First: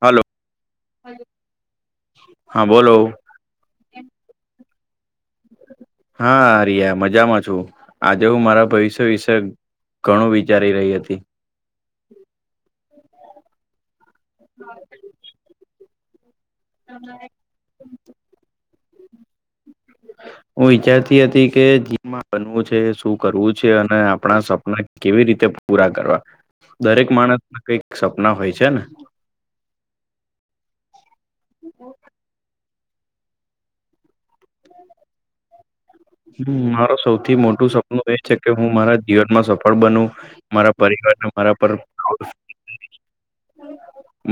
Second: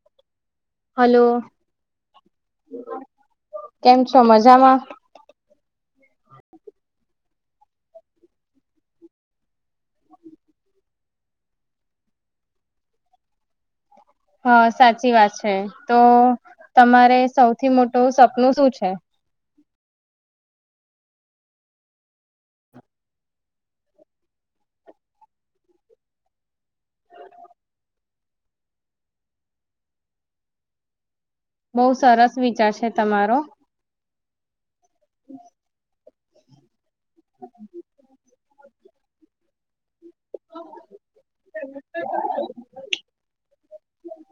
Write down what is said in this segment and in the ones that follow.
હાલો. Hello હા બોલો કેમ છો? મજામાં. હા અરિયા મજામાં છુ. જો આજે હું મારા ભવિષ્ય વિશે ઘણું વિચારી રહી હતી. હા સાચી વાત છે તો તમારે સૌથી મોટું સપનું શું છે? [inaudible] હું વિચારતી હતી કે જીવનમાં બનવું છે શું કરવું છે અને આપણા સપના કેવી રીતે કે પૂરા કરવા. દરેક માણસના કઈક સપના હોય છે ને. બહુ સરસ વિચાર છે તમારો. હમ્મ મારો સૌથી મોટું સપનું એ છે કે હું મારા જીવનમાં સફળ બનુ. મારા પરિવારને મારા પર પ્રાઉડ ફીલ થાય.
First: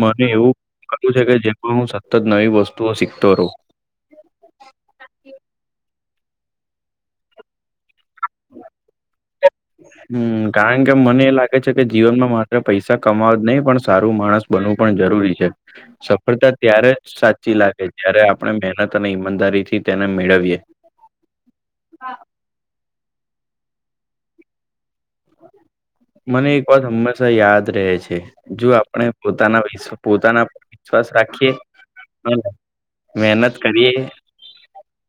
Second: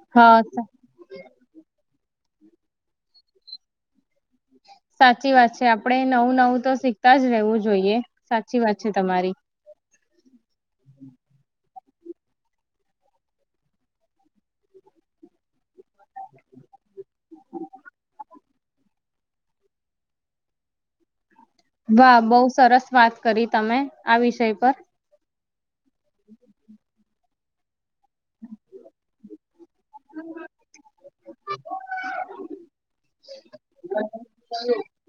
મને હા એવું કરવું છે કે જે પણ હું સતત ત નવી વસ્તુઓ શખતો રઉ. સાચી વાત છે આપડે નવું-નવું તો શીખતા જ રહેવું જોઈએ. સાચી વાત છે તમારી હમ્મ કારણ કે મને લાગે છે કે જીવનમાં માત્ર પૈસા કમાવવા જ નહીં પણ સારું માણસ બનવું પણ જરૂરી છે. સફળ સફળતા ત્યારે સાચી લાગે જ્યારે આપણે મહેનત અને ઈમાનદારી થી તેને મેળવીએ. વાહ બહુ સરસ વાત કરી તમે આ વિષય પર. મને એક વાત હંમેશા યાદ રહે છે જો આપણે પોતાના વિ પોતાના પર વિશ્વાસ રાખીએ અને મહેનત કરીએ.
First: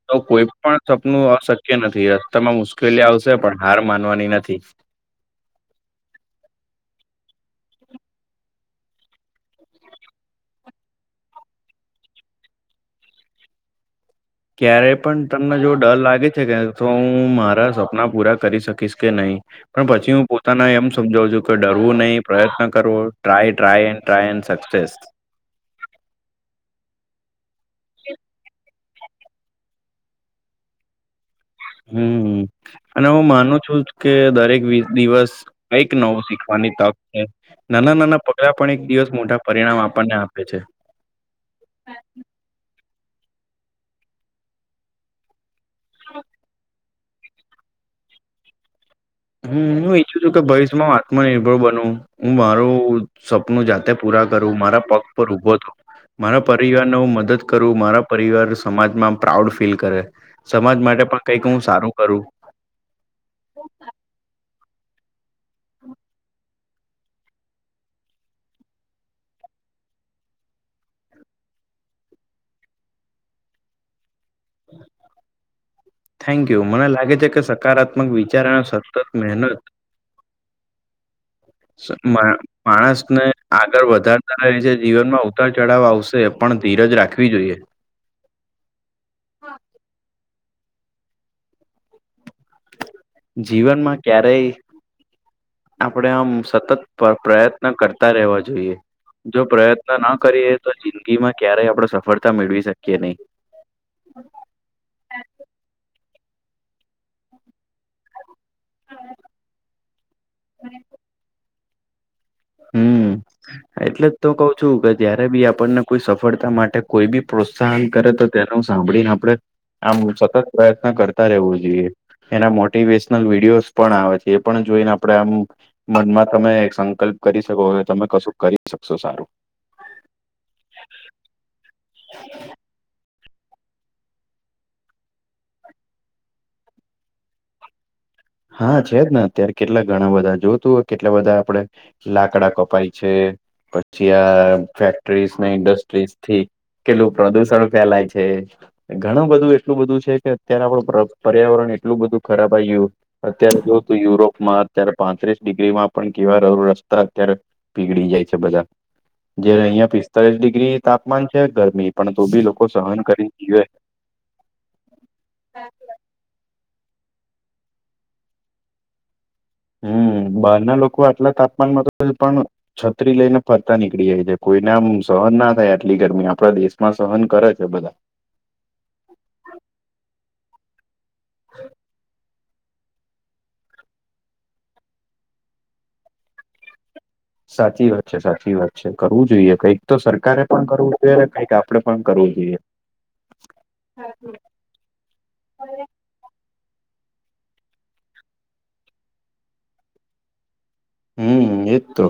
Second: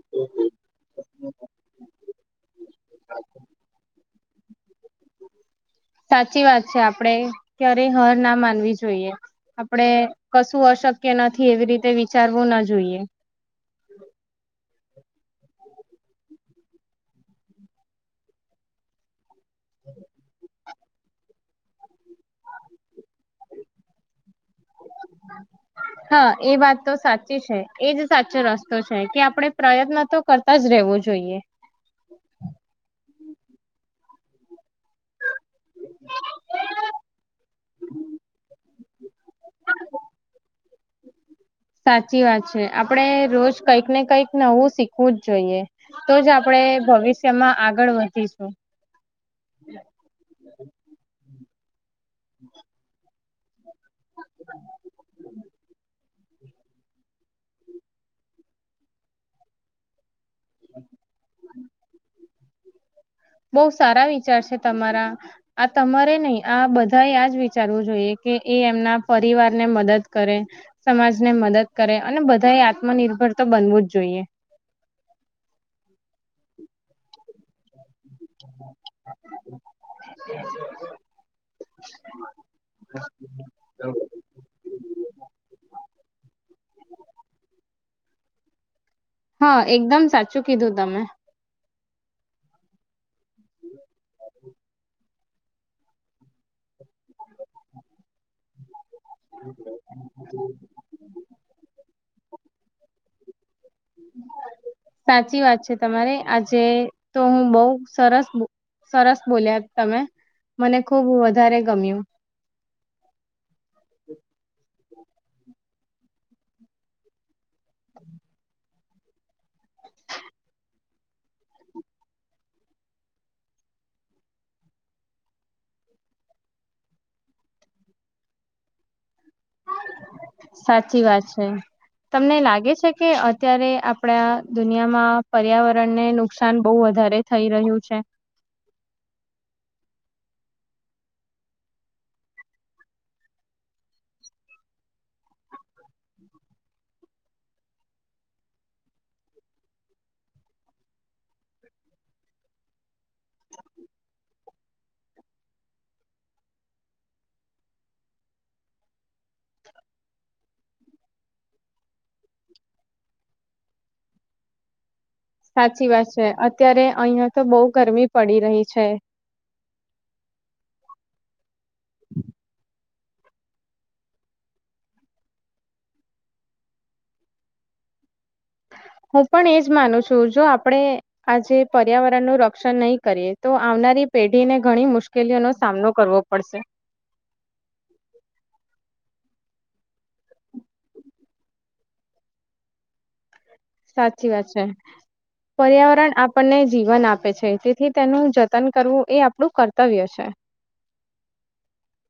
તો કોઈ પણ સપનું અશક્ય નથી રસ્તામાં મુશ્કેલી આવશે પણ હાર માનવાની નથી. થી. સાચી વાત છે. આપડે ક્યારેય હાર ના માનવી જોઈએ. આપડે કશું અશક્ય નથી એવી રીતે વિચારવું ના જોઈએ. ક્યારે પણ તમને જો ડર લાગે છે કે તો હું મારા સપના પૂરા કરી શકીશ કે નહી. પણ પછી હું પોતાના એમ સમજાવ છું કે ડરવું નહી પ્રયત્ન કરવો. ટ્રાય-ટ્રાય-ટ્રાય સચ હા એ વાત તો સાચી છે એજ સાચો રસ્તો છે કે આપડણે પ્રયત્ન તો કરતા જ રહેવો જોઈએ. હમ્મ અને હું માનું છું કે દરેક દિવસ કઈક નવું શીખવાની તક છે. નાના નાના પગલા પણ એક દિવસ મોટા પરિણામ આપણને આપે છે. સાચી વાત છે આપડે રોજ કઈક ને કંઈક નવું શીખવું જ જોઈએ. તો જ આપણે ભવિષ્યમાં આગળ વધીશું. હમ્મ હું ઈચ્છું છું કે ભવિષ્યમાં હ આત્મનિર્ભર બનવ હું મારું શબ નું જાતે પૂરા કરવું મારા પગ પર ઉભો થવ મારા પરિવારને હું મદદ કરું મારા પરિવાર સમાજમાં પ્રાઉડ ફીલ કરે. સમાજ માટે પણ કઈક હું સારું કરું. બહુ સારા વી ચાર છે તમા આ તમારે નહી આ બધાજ વિચારવું જોઈએ કે એ એમના પરિ વાર ને મદદ કરે સમાજને મદદ કરે અને બધા એ આત્મનિર્ભર તો બનવું જ જોઈએ. થેન્ક યુ મને લાગે છે કે સકારાત્મક મક વિચાર અને સતત મહેનત સ માણસને આગળ વધારતા રહે છે જીવનમાં ઉતાર ચઢાવ આવશે પણ ધીરજ રાખવી જોઈએ. હા એકદમ સાચું કીધું તમે. જીવનમાં ક્યારેય આપણેે આમ સતત પ્રયત્ન કરતા રહેેવા જોઈએ. જો પ્રયત્ન ના કરીએ તો જિંદગી માં ક્યારેય આપડ સફળતા મેળવી શકીએ નહી. સાચી વાત છે તમારે આજે તો હું બહ સરસ સરસ બોલ્યા તમે મને ખુબ વધારે ગમ્યું હમ્મ એટલે જ તો કઉ છું કે જયારે બી આપણને કોઈ સફળતા માટે કોઈ બી પ્રોત્સાહન કરે તો તેનું સાંભળીને આપડે આમ સતત પ્રયત્ન કરતા રહેવું જોઈએ એના મોટિવેશનલ વિડીયોઝ પણ આવે છે પણ જોઈને આપડે આમ મનમાં તમે સંકલ્પ કરી શકો કે તમે કશું કરી શકશો સારું સાચી વાત છે તમને લાગે છે કે અત્યારે આપડા દુનિયામાં પર્યાવરણને નુકસાન બહુ વધારે થઈ રહ્યું છે. હા છે જ ને અત્યારે કેટલા ઘણા બધા જોતું હોય કેટલા બધા આપડે લાકડા કપાય છે. પછી આ ફેક્ટરીઝ ને ઇન્ડસ્ટ્રીઝ થી. કેટલું પ્રદુષણ ફેલાય છે ઘણું બધું એટલું બધું છે કે અત્યારે આપડ પર્યાવરણ એટલું બધું ખરાબ આ આવી ગયું અત્યારે જોવું તોું યુરોપમાં અત્યારે પાંત્રીસ ડિગ્રીમાં પણ કેવા રડ રસ્તા અત્યારે પીગળી જાય છે બધા જે અહિયાં પિસ્તાળસ ડિગ્રી તાપમાન છે ગરમી પણ તો બી લોકો સહન કરીને જીવે સાચી વાત છે અત્યારે અહિયાં તો બહુ ગરમી પડી રહી છે. હમ્મ બહાર ના લોકો આટલા તાપમાનમાં તો પણ છત્રી લઈને ફરતા નીકળી જાય છે કોઈને આમ સહન ના થાય આટલી ગરમી આપણા દેશમાં સહન કરે છે બધા હું પણ એજ માનું છું જો આપણે આજે પર્યાવરણનું ર શ નહી કરીએ તો આવનારી પેઢીને ઘણી મુશ્કેલીઓ નો સામનો કરવો પડશે. સાચી વાત છે સાચી વાત છે. કરવું જોઈએ કઈક તો સરકારે પણ કરવું જોઈએને કંઈક આપડે પણ કરવું જોઈએ. સાચી વાત છે પર્યાવરણ આપણને જીવન આપે છે તેથી તેનું જતન કરવું એ આપણું કર્તવ્ય છે. હમ્મ. એજ તો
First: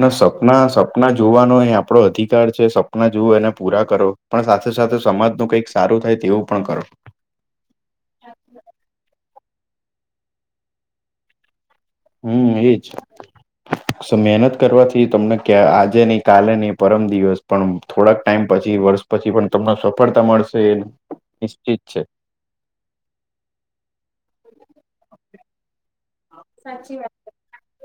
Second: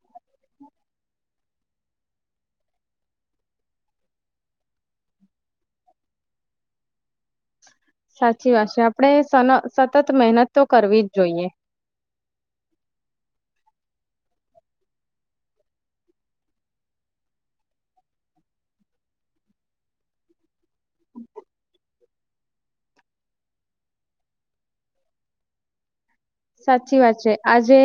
ને સપના સપના જોવાનો એ આપડો અધિકાર છે સપના જોવ એને પુરા આ કરો પણ સાથે સાથે સમાજનું કઈક સારું થાય તેવું પણ કરો સાચી વાત છે આપણે સન સતત મહેનત તો કરવી જ જોઈએ હમ એજ મહેનત કરવાથી તમને ક્યા આજે નહી કાલે નહી પરમ દિવસ પણ થોડાક ટાઈમ પ પછી વર્ષ પછી પણ તમને સફળતા મળશે એ નિશ્ચિત છે. [inaudible] સાચી વાત છે આજે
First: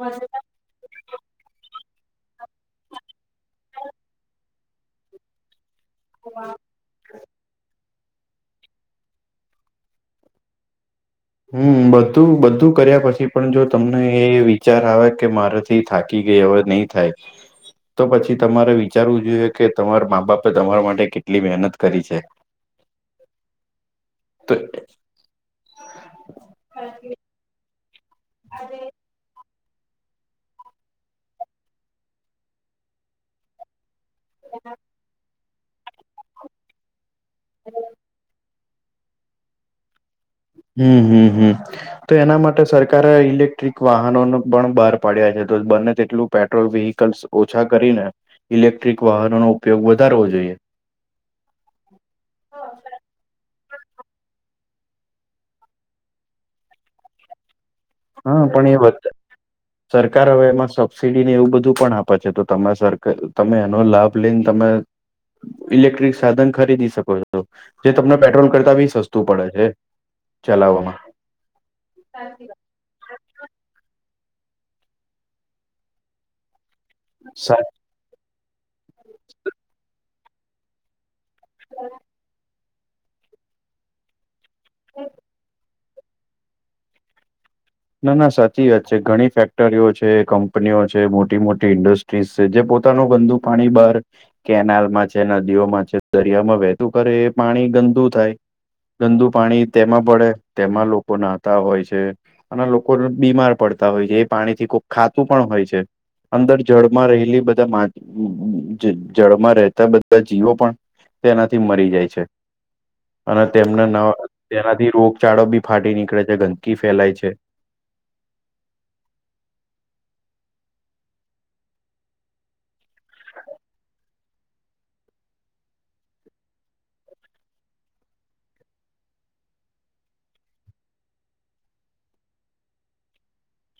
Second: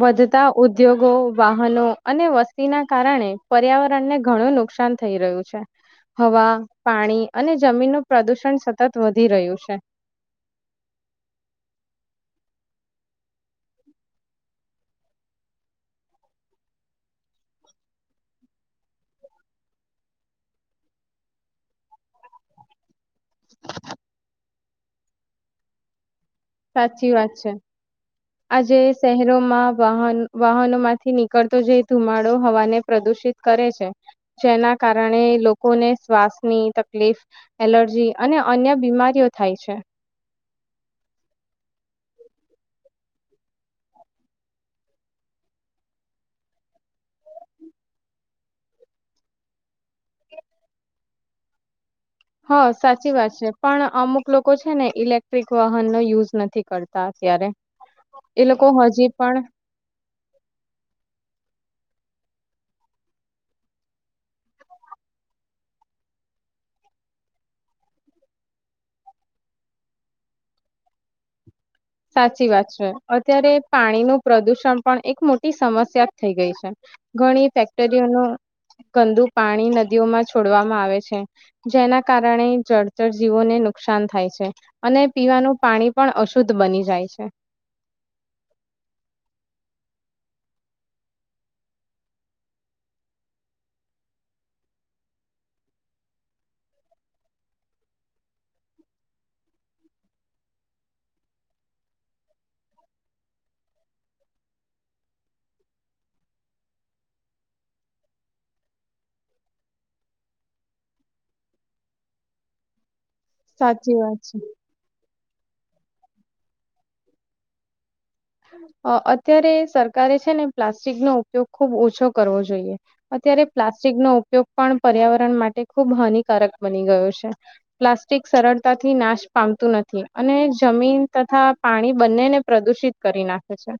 વધતા ઉદ્યોગો, વાહનો અને વસ્તી ના કારણે પર્યાવરણને ઘણું નુકસાન થઈ રહ્યું છે હવા પાણી અને જમીનનો પ્રદૂષણ સતત વધી રહ્યું છે હમ બધું બધું કર્યા પછી પણ જો તમને એ વિચાર આવે કે મારેથી થાકી એવા નહી થાય તો પછી તમારે વિચારવું જોઈએ કે તમારા મા બાપે તમારા માટે કેટલી મહેનત કરી છે. ત સાચી વાત છે આજે શહેરોમાં વાહન વાહનોમાંથી નીકળતો જે ધુમાડો હવાને પ્રદુષિત કરે છે. જેના કારણે લોકોને શ્વાસની તકલીફ એલર્જી અને અન્ય બીમારીઓ થાય છે હમ હમ હમ તો એના માટે સરકારે ઈલેક્ટ્રિક વાહનો ન પણ બહાર પાડ્યા બને તેટલું પેટ્રોલ વેહકલ્ ઓછા કરીને ઇલેક્ટ્રિક વાહનો નો ઉપયોગ વધારવો જોઈએ હા સાચી વાત છે પણ અમુક લોકો છે ને ઇલેક્ટ્રિક વાહનનો યુઝ નથી કરતા ક્યારે હા પણ એ સરકાર હવે એમાં સબસીડી ને એવું બધું પણ આપે છે તો તમે સરકાર તમે એનો લાભ લઈને તમે ઇલેક્ટ્રિક સાધન ખરીદી શકો છો જે તમને પેટ્રોલ કરતા બી સસ્તું પડે છે ચલાવામાં સાચી વાત છે અત્યારે પાણી નું પ્રદુષણ પણ એક મોટી સમસ્યા થઈ ગઈ છે ઘણી સા ફેક્ટરીઓનું ગંદુ પાણી નદીઓમાં છોડવામાં આવે છે જેના કારણે જળચર જીવોને નુકસાન થાય છે અને પીવાનું પાણી પણ અશુદ્ધ બની જાય છે. ના ના સાચી વાત છે ઘણી ફેક્ટરીઓ છે કંપનીઓ છે મોટી મોટી ઇન્ડસ્ટ્રીઝ છે જે પોતાનું ગંદુ પાણી બહાર કેનાલમાં છે નદીઓમાં છે દરિયામાં વહેતું કરે એ પાણી ગંદુ થાય ગંદુ પાણી તેમાં પડે તેમાં લોકો નાહતા હોય છે. અને લોકો બીમાર પડતા હોય છે એ પાણી થી કોક ખાતું પણ હોય છે. અંદર જળમાં રહેલી બધા જળમાં રહેતા બધા જીવો પણ તેનાથી મરી જાય છે. અને તેમને ન સાચી વાત છે. તેનાથી રોગચાળો બી ફાટી નીકળે છે ગંદકી ફેલાય છે અ અત્યારે સરકારે છે ને પ્લાસ્ટિક નો ઉપયોગ ખુબ ઓછો કરવો જોઈએ અત ત્યારે પ્લાસ્ટિકનો ઉપયોગ પણ પર્યાવરણ માટે ખુબ હાનિકારક બની ગયો છે પ્લાસ્ટિક સરળતાથી નાશ પામતું નથી અને જમીન તથા પાણી બંનેને પ્રદુષિત કરી નાખે છે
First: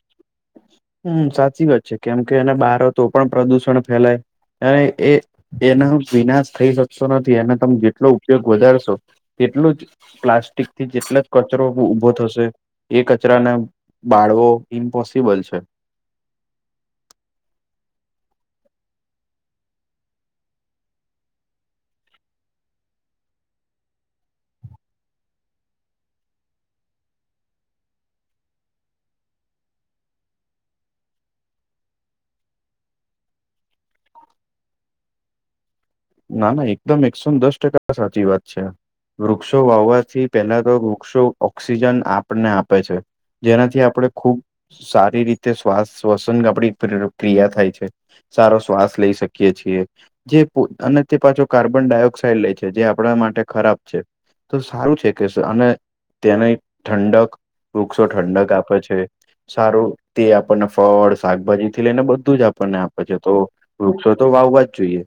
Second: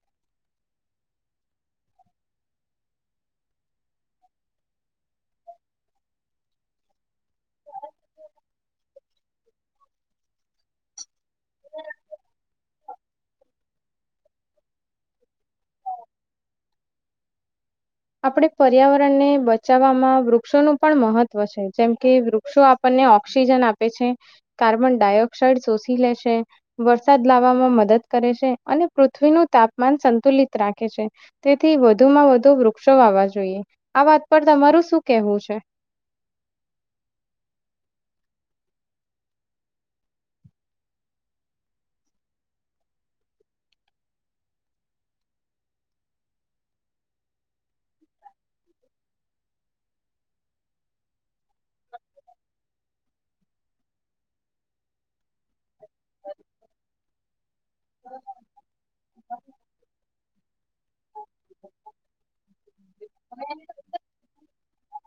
હમ સાચી વાત છે કેમ કે એને બાર તો પણ પ્રદુષણ ફેલાય એ એના વિનાશ થઈ શકશો નથી એનો તમે જેટલો ઉપયોગ વધારશો તે એટલું જ પ્લાસ્ટિકથી જેટલ કચરો ઊભો થશે એ કચરાને બાળવો ઇમ્પોસિબલ છે આપડે પર્યાવરણને બચાવવામાં વૃક્ષોનું પણ મહત્વ છે જેમ કે વૃક્ષો આપણને ઓ ક્સિજન આપે છે કાર્બન ડાયોક્સાઇડ શોષીલે છે વરસાદ લાવવામાં મદદ ક રે છે અને પૃથ્વીનું તાપમાન સંતુલિત રાખે છે તેથી વધુમાં વધુ વૃ વૃક્ષો વાવ વા જોઈએ. આ વાત પર તમારું શું કેવું છે? ના ના એકદમ એકસો ને દસ ટકા સાચી વાત છે. વૃક્ષો વાવવાથી પહેલા તો વૃક્ષો ઓક્સિજન આપણને આપે છે જેનાથી આપણે ખૂબ સારી રીતે શ્વાસ સ્વસન આપણી પ્રેરૂક ક્રિયા થાય છે સારો શ્વાસ લઈ શકીએ છીએ જે અને તે પાછો કાર્બન ડાયોક્સાઇડ લે છે જે આપણા માટે ખરાબ છે તો સારું છે કેસે અને તેને ઠંડક વૃક્ષો ઠંડક આપે છે સારું તે આપણને ફળ શાકભાજી થી લઈને બધું જ આપણને આપે છે તો વૃક્ષો તો વાવવાજ જોઈએ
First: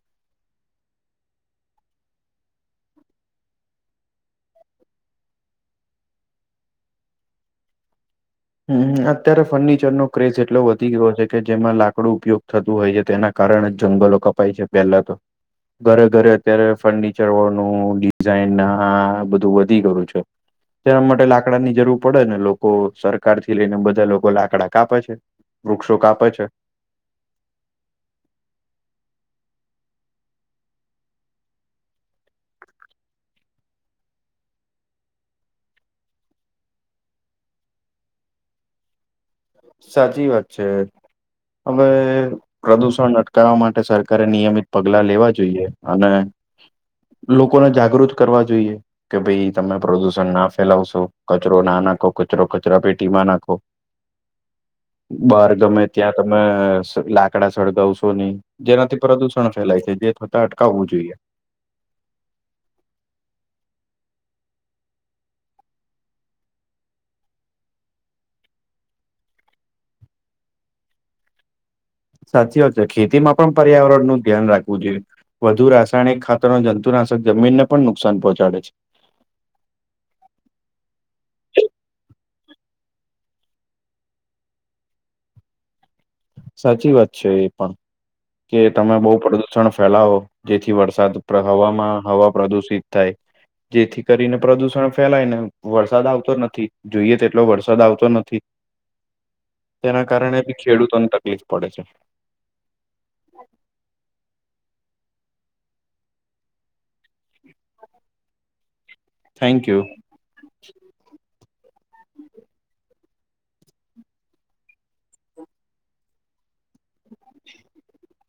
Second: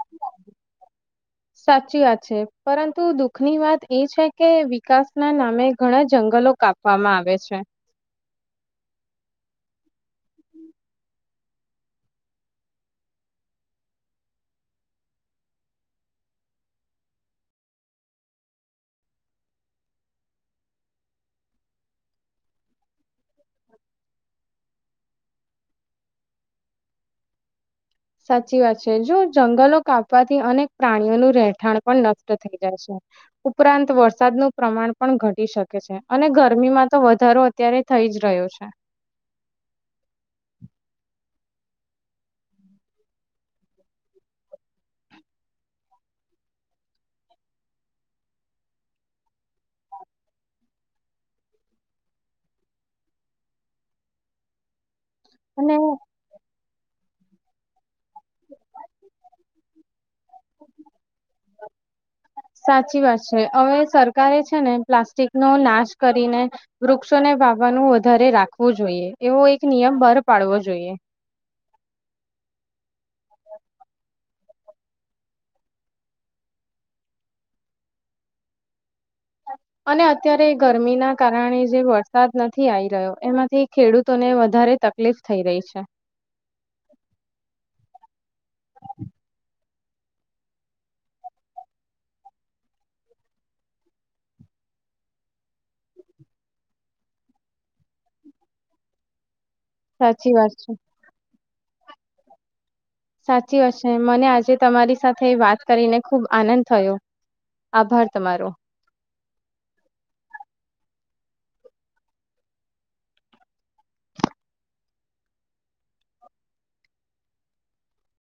સાચી વાત છે પરંતુ દુઃખની વાત એ છે કે વિકાસ ના નામે ઘણા જંગલ લો કાપવામાં આવે છે હમ અત્યારે ફર્નિચરનો ક્રેઝ એટલો વધી ગયો છે કે જેમાં લાકડું ઉપયોગ થતું હોય છે તેના કારણે કારણ જ જંગલો કપાય છે પહેલા તો ઘરે ઘરે અત્યારે ફર્નિચરો નું ડિઝાઇન ને આ બધું વધી ગયું છે તેના માટે લાકડા ની જરૂર પડે ને લોકો ત્યાર થી લઈને બધા લોકો લાકડા કાપે છે વૃક્ષો કાપે છે સાચી વાત છે જો જંગલો કાપવાથી અનેક પ્રાણીઓનું રહેઠાણ પણ નષ્ટ થઈ જાય છે ઉપરાંત વરસાદનું પ્રમાણ પણ ઘટી શકે છે અને ગરમીમાં તો વધારો અત્યારે થઈ જ રહ્યો છે સાચી વાત છે હવે પ્રદુષણ અટકાવવા માટે સરકારે નિયમિત પગલા લેવા જોઈએ અને લોકોને જાગૃત કરવા જોઈએ કે ભઈ તમે પ્રદુષણ ના ફેલાવશો કચરો ના નાખો કચરો કચરા પેટીમાં નાખો બાર અને ગમે ત્યાં તમે સર લાકડા સળગાવ શો નઈ જેનાથી પ્રદુષણ ફેલાય છે જે થતા અટકાવવું જોઈએ સાચી વાત છે હવે સર હવે છે ને પ્લાસ્ટિક નો નાશ કરીને વૃક્ષોને વાવાનું વધારે રાખવું જોઈએ એવો એક નિયમ બહાર પાડવો જોઈએ [inaudible] સાચી વાત છે ખેતીમાં પણ પર્યાવરણ નું ધ્યાન રાખવું જોઈએ વધુ રાસાયણિક ખાતર ના સર જમીનને પણ નુકસાન પહોંચાડે છે અને અત્યારે ગરમીના કારણે જે વરસાદ નથી આઈ રહ્યો એમાંથી ખેડૂતોને વધારે તકલીફ થઈ રહી છે સાચી વાત છે એ પણ કે તમે બહુ પ્રદુષણ ફેલાવો જેથી વરસાદ હવામાં હવા પ્રદુષિત થાય જેથી કરીને પ્રદુષણ ફેલાય ને વરસાદ આવતો નથી જોઈએ તેટલો વરસાદ આવતો નથી તેના સાચી કારણે વાત બી છે. ખેડૂતોને તકલીફ પડે છે સાચી વાત છે મને આજે તમારી સાથે વાત કરીને ખુબ આનંદ થયો આભાર તમારો થેન્ક યુ [inaudible]